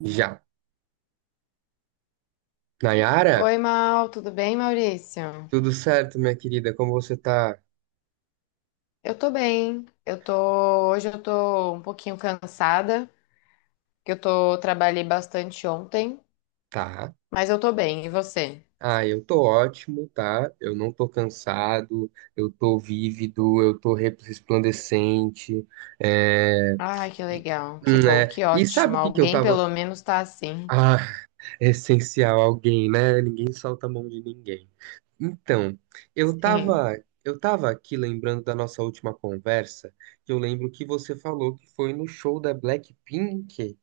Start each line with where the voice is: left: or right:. right: Já. Nayara,
left: Oi, Mal, tudo bem, Maurício?
right: tudo certo, minha querida? Como você tá?
left: Eu tô bem. Hoje eu tô um pouquinho cansada, porque eu tô trabalhei bastante ontem,
right: Tá.
left: mas eu tô bem. E você?
right: Ah, eu tô ótimo, tá? Eu não tô cansado, eu tô vívido, eu tô resplandecente, é...
left: Ai, que
right: E,
left: legal. Que bom,
right: né?
left: que
right: E sabe
left: ótimo.
right: o que que eu
left: Alguém
right: tava...
left: pelo menos tá
right: Ah,
left: assim.
right: é essencial alguém, né? Ninguém solta a mão de ninguém. Então, eu
left: Sim.
right: tava... Eu tava aqui lembrando da nossa última conversa, que eu lembro que você falou que foi no show da Blackpink.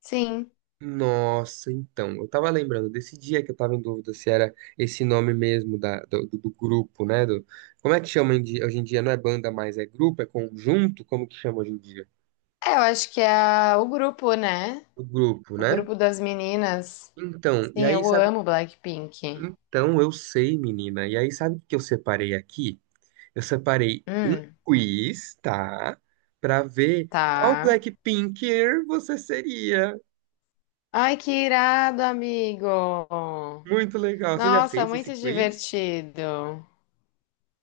left: Sim.
right: Nossa, então, eu tava lembrando desse dia que eu tava em dúvida se era esse nome mesmo do grupo, né? Do, como é que chama hoje em dia? Não é banda mais, é grupo, é conjunto? Como que chama hoje em dia?
left: É, eu acho que é o grupo, né?
right: O grupo,
left: O
right: né?
left: grupo das meninas.
right: Então, e
left: Sim,
right: aí
left: eu
right: sabe?
left: amo Blackpink.
right: Então, eu sei, menina. E aí sabe o que eu separei aqui? Eu separei um
left: Hum,
right: quiz, tá? Pra ver qual
left: tá.
right: Blackpinker você seria.
left: Ai, que irado, amigo.
right: Muito legal. Você já
left: Nossa,
right: fez esse
left: muito
right: quiz?
left: divertido.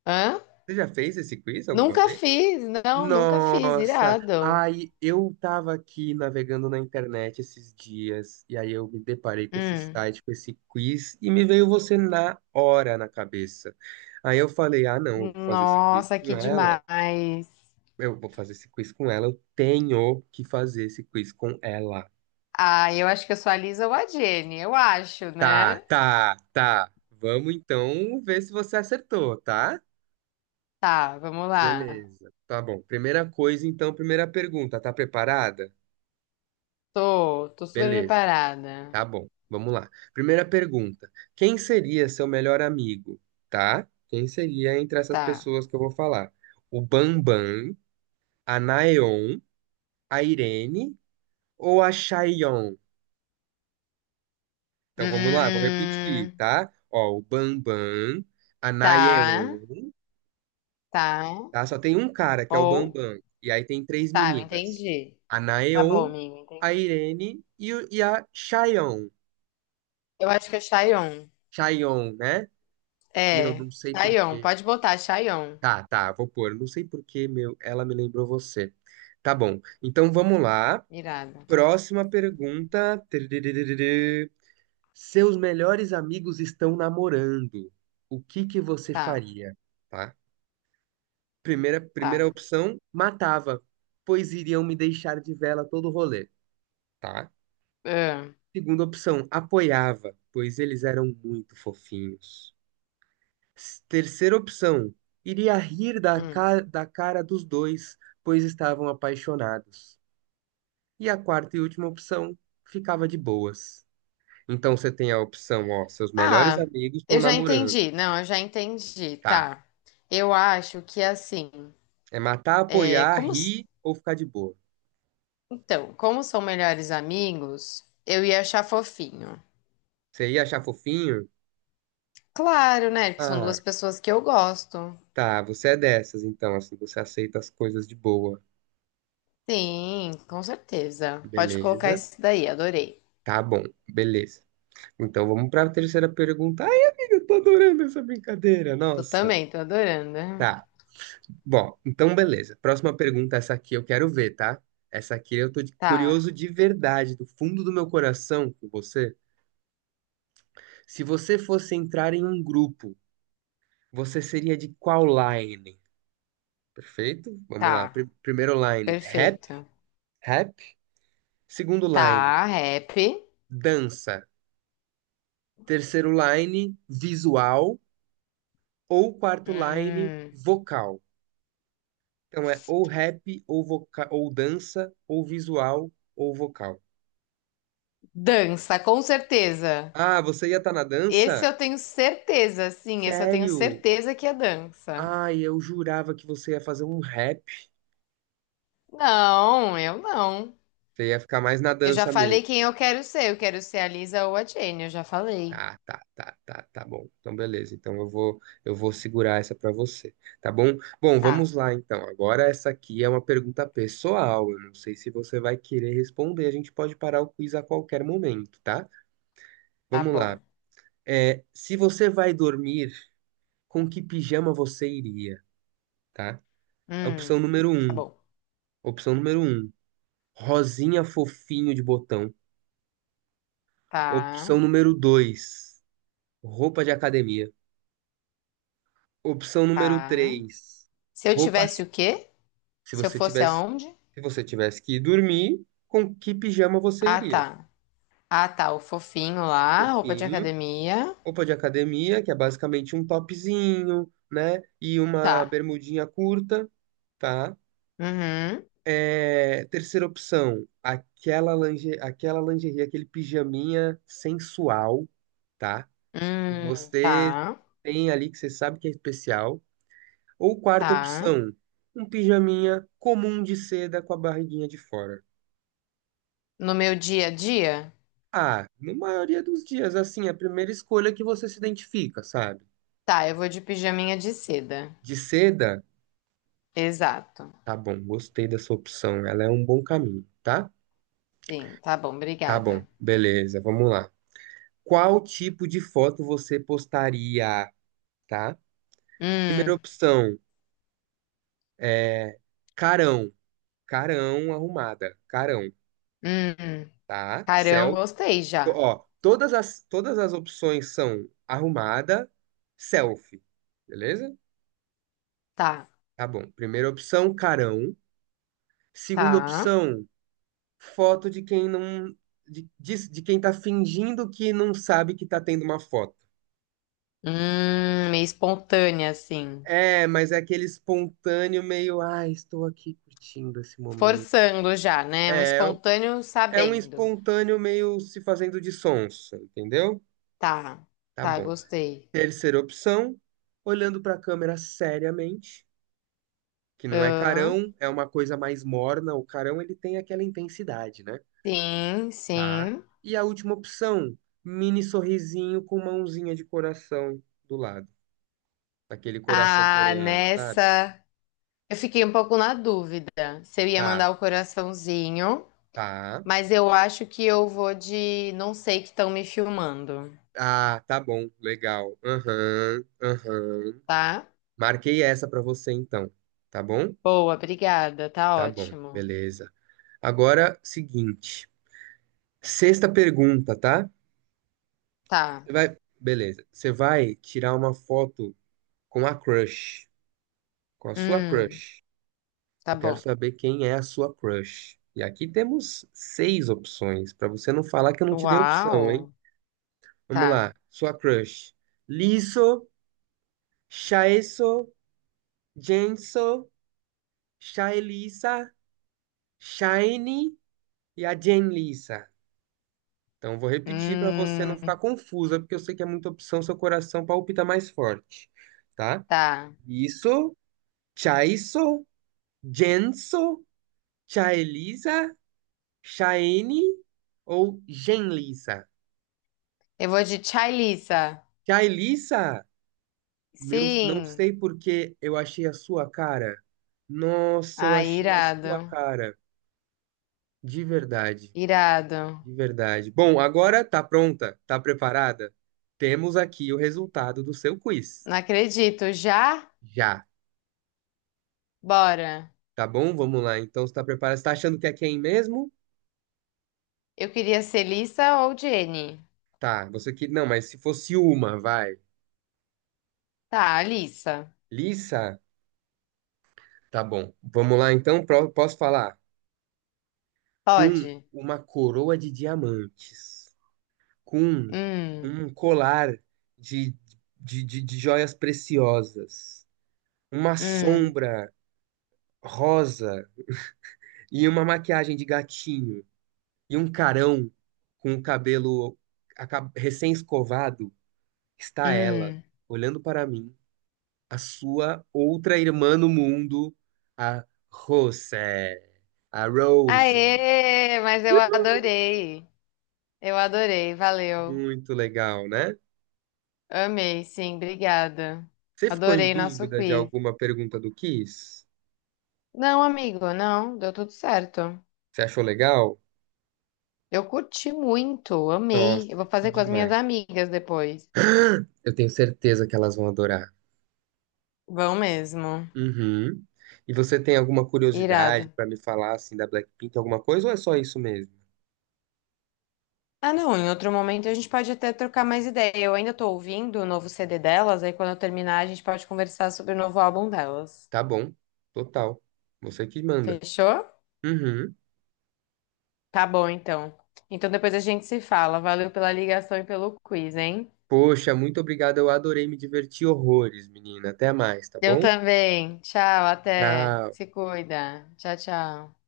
left: Hã?
right: Você já fez esse quiz alguma
left: Nunca
right: vez?
left: fiz, não, nunca fiz,
right: Nossa,
left: irado.
right: aí eu tava aqui navegando na internet esses dias e aí eu me deparei com esse
left: Hum.
right: site, com esse quiz e me veio você na hora na cabeça. Aí eu falei: "Ah, não, eu vou fazer esse quiz
left: Nossa,
right: com
left: que
right: ela.
left: demais.
right: Eu vou fazer esse quiz com ela, eu tenho que fazer esse quiz com ela."
left: Ah, eu acho que eu sou a Lisa ou a Jenny, eu acho,
right: Tá,
left: né?
right: tá, tá. Vamos então ver se você acertou, tá?
left: Tá, vamos lá.
right: Beleza. Tá bom. Primeira coisa, então, primeira pergunta, tá preparada?
left: Tô, tô super
right: Beleza.
left: preparada.
right: Tá bom, vamos lá. Primeira pergunta: quem seria seu melhor amigo? Tá? Quem seria entre essas
left: Tá.
right: pessoas que eu vou falar? O Bambam, a Naeon, a Irene ou a Chaeyoung? Então vamos lá, vou repetir,
left: Hum,
right: tá? Ó, o Bambam, a
left: tá,
right: Naeon,
left: tá.
right: tá? Só tem um cara que é o
left: Ou,
right: Bambam, e aí tem três
left: tá, eu
right: meninas:
left: entendi.
right: a
left: Tá bom,
right: Naeon,
left: amigo,
right: a
left: entendi.
right: Irene e a Chaeyoung.
left: Eu acho que é Chayon.
right: Chaeyoung, né? Meu,
left: É,
right: não sei
left: Chayon,
right: porquê.
left: pode botar Chayon.
right: Tá, tá, vou pôr. Não sei por que, meu, ela me lembrou você. Tá bom. Então vamos lá.
left: Irado.
right: Próxima pergunta. Tiriririririr. Seus melhores amigos estão namorando. O que que você
left: Tá.
right: faria? Tá? Primeira
left: Tá.
right: opção, matava, pois iriam me deixar de vela todo o rolê, tá?
left: Ah,
right: Segunda opção, apoiava, pois eles eram muito fofinhos. Terceira opção, iria rir
left: hum.
right: da cara dos dois, pois estavam apaixonados. E a quarta e última opção, ficava de boas. Então você tem a opção, ó, seus melhores
left: Ah,
right: amigos estão
left: eu já
right: namorando.
left: entendi. Não, eu já entendi.
right: Tá.
left: Tá. Eu acho que assim,
right: É matar,
left: é,
right: apoiar,
left: como, s-
right: rir ou ficar de boa.
left: então, como são melhores amigos, eu ia achar fofinho.
right: Você ia achar fofinho?
left: Claro, né? Que são
right: Ah,
left: duas pessoas que eu gosto.
right: tá, você é dessas, então, assim, você aceita as coisas de boa.
left: Sim, com certeza. Pode colocar
right: Beleza.
left: isso daí, adorei.
right: Tá bom, beleza. Então vamos para a terceira pergunta. Ai, amiga, eu tô adorando essa brincadeira.
left: Tu
right: Nossa.
left: também, tô adorando.
right: Tá. Bom, então beleza. Próxima pergunta, essa aqui eu quero ver, tá? Essa aqui eu tô
left: Tá,
right: curioso de verdade, do fundo do meu coração com você. Se você fosse entrar em um grupo, você seria de qual line? Perfeito? Vamos lá.
left: tá,
right: Primeiro line,
left: perfeito.
right: rap. Segundo line,
left: Tá, rap.
right: dança. Terceiro line, visual. Ou quarto line,
left: Hum,
right: vocal. Então é ou rap, ou dança, ou visual, ou vocal.
left: dança, com certeza.
right: Ah, você ia estar na dança?
left: Esse eu tenho certeza, sim, esse eu tenho
right: Sério?
left: certeza que é dança.
right: Ai, eu jurava que você ia fazer um rap.
left: Não, eu não.
right: Você ia ficar mais na
left: Eu já
right: dança
left: falei
right: mesmo.
left: quem eu quero ser. Eu quero ser a Lisa ou a Jenny, eu já falei.
right: Tá, tá, tá, tá, tá bom. Então, beleza. Então, eu vou segurar essa pra você, tá bom? Bom, vamos
left: Tá,
right: lá então. Agora essa aqui é uma pergunta pessoal. Eu não sei se você vai querer responder. A gente pode parar o quiz a qualquer momento, tá?
left: tá
right: Vamos
left: bom.
right: lá. É, se você vai dormir, com que pijama você iria, tá? Opção
left: Hum,
right: número
left: tá
right: um.
left: bom.
right: Opção número um. Rosinha fofinho de botão.
left: Tá,
right: Opção número 2, roupa de academia. Opção número
left: tá.
right: 3,
left: Se eu tivesse
right: roupas.
left: o quê?
right: Se
left: Se eu
right: você
left: fosse
right: tivesse,
left: aonde?
right: se você tivesse que ir dormir, com que pijama você
left: Ah,
right: iria?
left: tá. Ah, tá, o fofinho lá, roupa de
right: Fofinho,
left: academia.
right: roupa de academia, que é basicamente um topzinho, né? E uma
left: Tá.
right: bermudinha curta, tá?
left: Uhum.
right: É, terceira opção, aquela lingerie, aquele pijaminha sensual, tá? Que
left: Tá,
right: você tem ali que você sabe que é especial. Ou quarta
left: tá.
right: opção, um pijaminha comum de seda com a barriguinha de fora.
left: No meu dia a dia?
right: Ah, na maioria dos dias, assim, é a primeira escolha que você se identifica, sabe?
left: Tá, eu vou de pijaminha de seda.
right: De seda,
left: Exato.
right: tá bom, gostei da sua opção, ela é um bom caminho, tá?
left: Sim, tá bom,
right: Tá
left: obrigada.
right: bom, beleza, vamos lá. Qual tipo de foto você postaria, tá? Primeira
left: Hum,
right: opção é carão, carão,
left: hum.
right: tá?
left: Carão,
right: Selfie.
left: gostei já.
right: Ó, todas as opções são arrumada, selfie, beleza?
left: Tá,
right: Tá bom. Primeira opção, carão. Segunda
left: tá.
right: opção, foto de quem não. De, de quem tá fingindo que não sabe que tá tendo uma foto.
left: Meio espontânea, assim.
right: É, mas é aquele espontâneo meio, ah, estou aqui curtindo esse momento.
left: Forçando já, né? Um
right: É,
left: espontâneo
right: é um
left: sabendo.
right: espontâneo meio se fazendo de sonso, entendeu?
left: Tá,
right: Tá
left: tá,
right: bom.
left: gostei.
right: Terceira opção, olhando pra câmera seriamente, que não é
left: Hã?
right: carão, é uma coisa mais morna. O carão ele tem aquela intensidade, né?
left: Sim,
right: Tá.
left: sim.
right: E a última opção, mini sorrisinho com mãozinha de coração do lado, aquele coração
left: Ah,
right: coreano, sabe?
left: nessa. Eu fiquei um pouco na dúvida se eu ia
right: Tá,
left: mandar o coraçãozinho,
right: tá.
left: mas eu acho que eu vou de não sei que estão me filmando,
right: Ah, tá bom, legal. Aham, aham.
left: tá?
right: Marquei essa pra você então, tá bom?
left: Boa, obrigada. Tá
right: Tá bom,
left: ótimo.
right: beleza. Agora, seguinte, sexta pergunta, tá?
left: Tá.
right: Beleza. Você vai tirar uma foto com a crush. Com a sua
left: Hum,
right: crush.
left: tá
right: Eu quero
left: bom.
right: saber quem é a sua crush. E aqui temos seis opções, para você não falar que eu não te dei opção, hein?
left: Uau.
right: Vamos
left: Tá.
right: lá. Sua crush. Liso, Shaeso, Jenso, Shaelisa, Shine e a Jenlisa. Então, vou repetir para você não
left: Hum,
right: ficar confusa, porque eu sei que é muita opção, seu coração palpita mais forte, tá?
left: tá.
right: Isso, Chaiso, Jenso, Chaelisa, Chaene ou Genlissa?
left: Eu vou de Tchailissa.
right: Jailissa, meu, não
left: Sim.
right: sei porque eu achei a sua cara. Nossa, eu
left: Ah,
right: achei a sua
left: irado.
right: cara. De verdade,
left: Irado.
right: de verdade. Bom, agora tá pronta? Tá preparada? Temos aqui o resultado do seu quiz.
left: Não acredito. Já?
right: Já,
left: Bora.
right: tá bom? Vamos lá. Então, você tá preparada? Você tá achando que é quem mesmo?
left: Eu queria ser Lissa ou Jenny.
right: Tá, você que... Não, mas se fosse uma, vai.
left: Tá, Lissa.
right: Lissa? Tá bom. Vamos lá, então. Posso falar? Com
left: Pode.
right: uma coroa de diamantes, com
left: Hum,
right: um colar de, de joias preciosas, uma
left: hum,
right: sombra rosa e uma maquiagem de gatinho, e um carão com o cabelo recém-escovado, está ela,
left: hum.
right: olhando para mim, a sua outra irmã no mundo, a Rose, a Rose.
left: Aê, mas eu adorei. Eu adorei. Valeu.
right: Muito legal, né?
left: Amei, sim, obrigada.
right: Você ficou em
left: Adorei nosso
right: dúvida de
left: quiz.
right: alguma pergunta do Kiss?
left: Não, amigo, não, deu tudo certo.
right: Você achou legal?
left: Eu curti muito,
right: Nossa,
left: amei. Eu vou
right: que
left: fazer com as minhas
right: demais.
left: amigas depois.
right: Eu tenho certeza que elas vão adorar.
left: Vão mesmo.
right: Uhum. E você tem alguma curiosidade
left: Irado.
right: pra me falar assim da Blackpink, alguma coisa ou é só isso mesmo?
left: Ah, não, em outro momento a gente pode até trocar mais ideia. Eu ainda tô ouvindo o novo CD delas, aí quando eu terminar a gente pode conversar sobre o novo álbum delas.
right: Tá bom, total. Você que manda.
left: Fechou?
right: Uhum.
left: Tá bom, então. Então depois a gente se fala. Valeu pela ligação e pelo quiz, hein?
right: Poxa, muito obrigado. Eu adorei, me diverti horrores, menina. Até mais, tá
left: Eu
right: bom?
left: também. Tchau, até.
right: Tchau.
left: Se cuida. Tchau, tchau.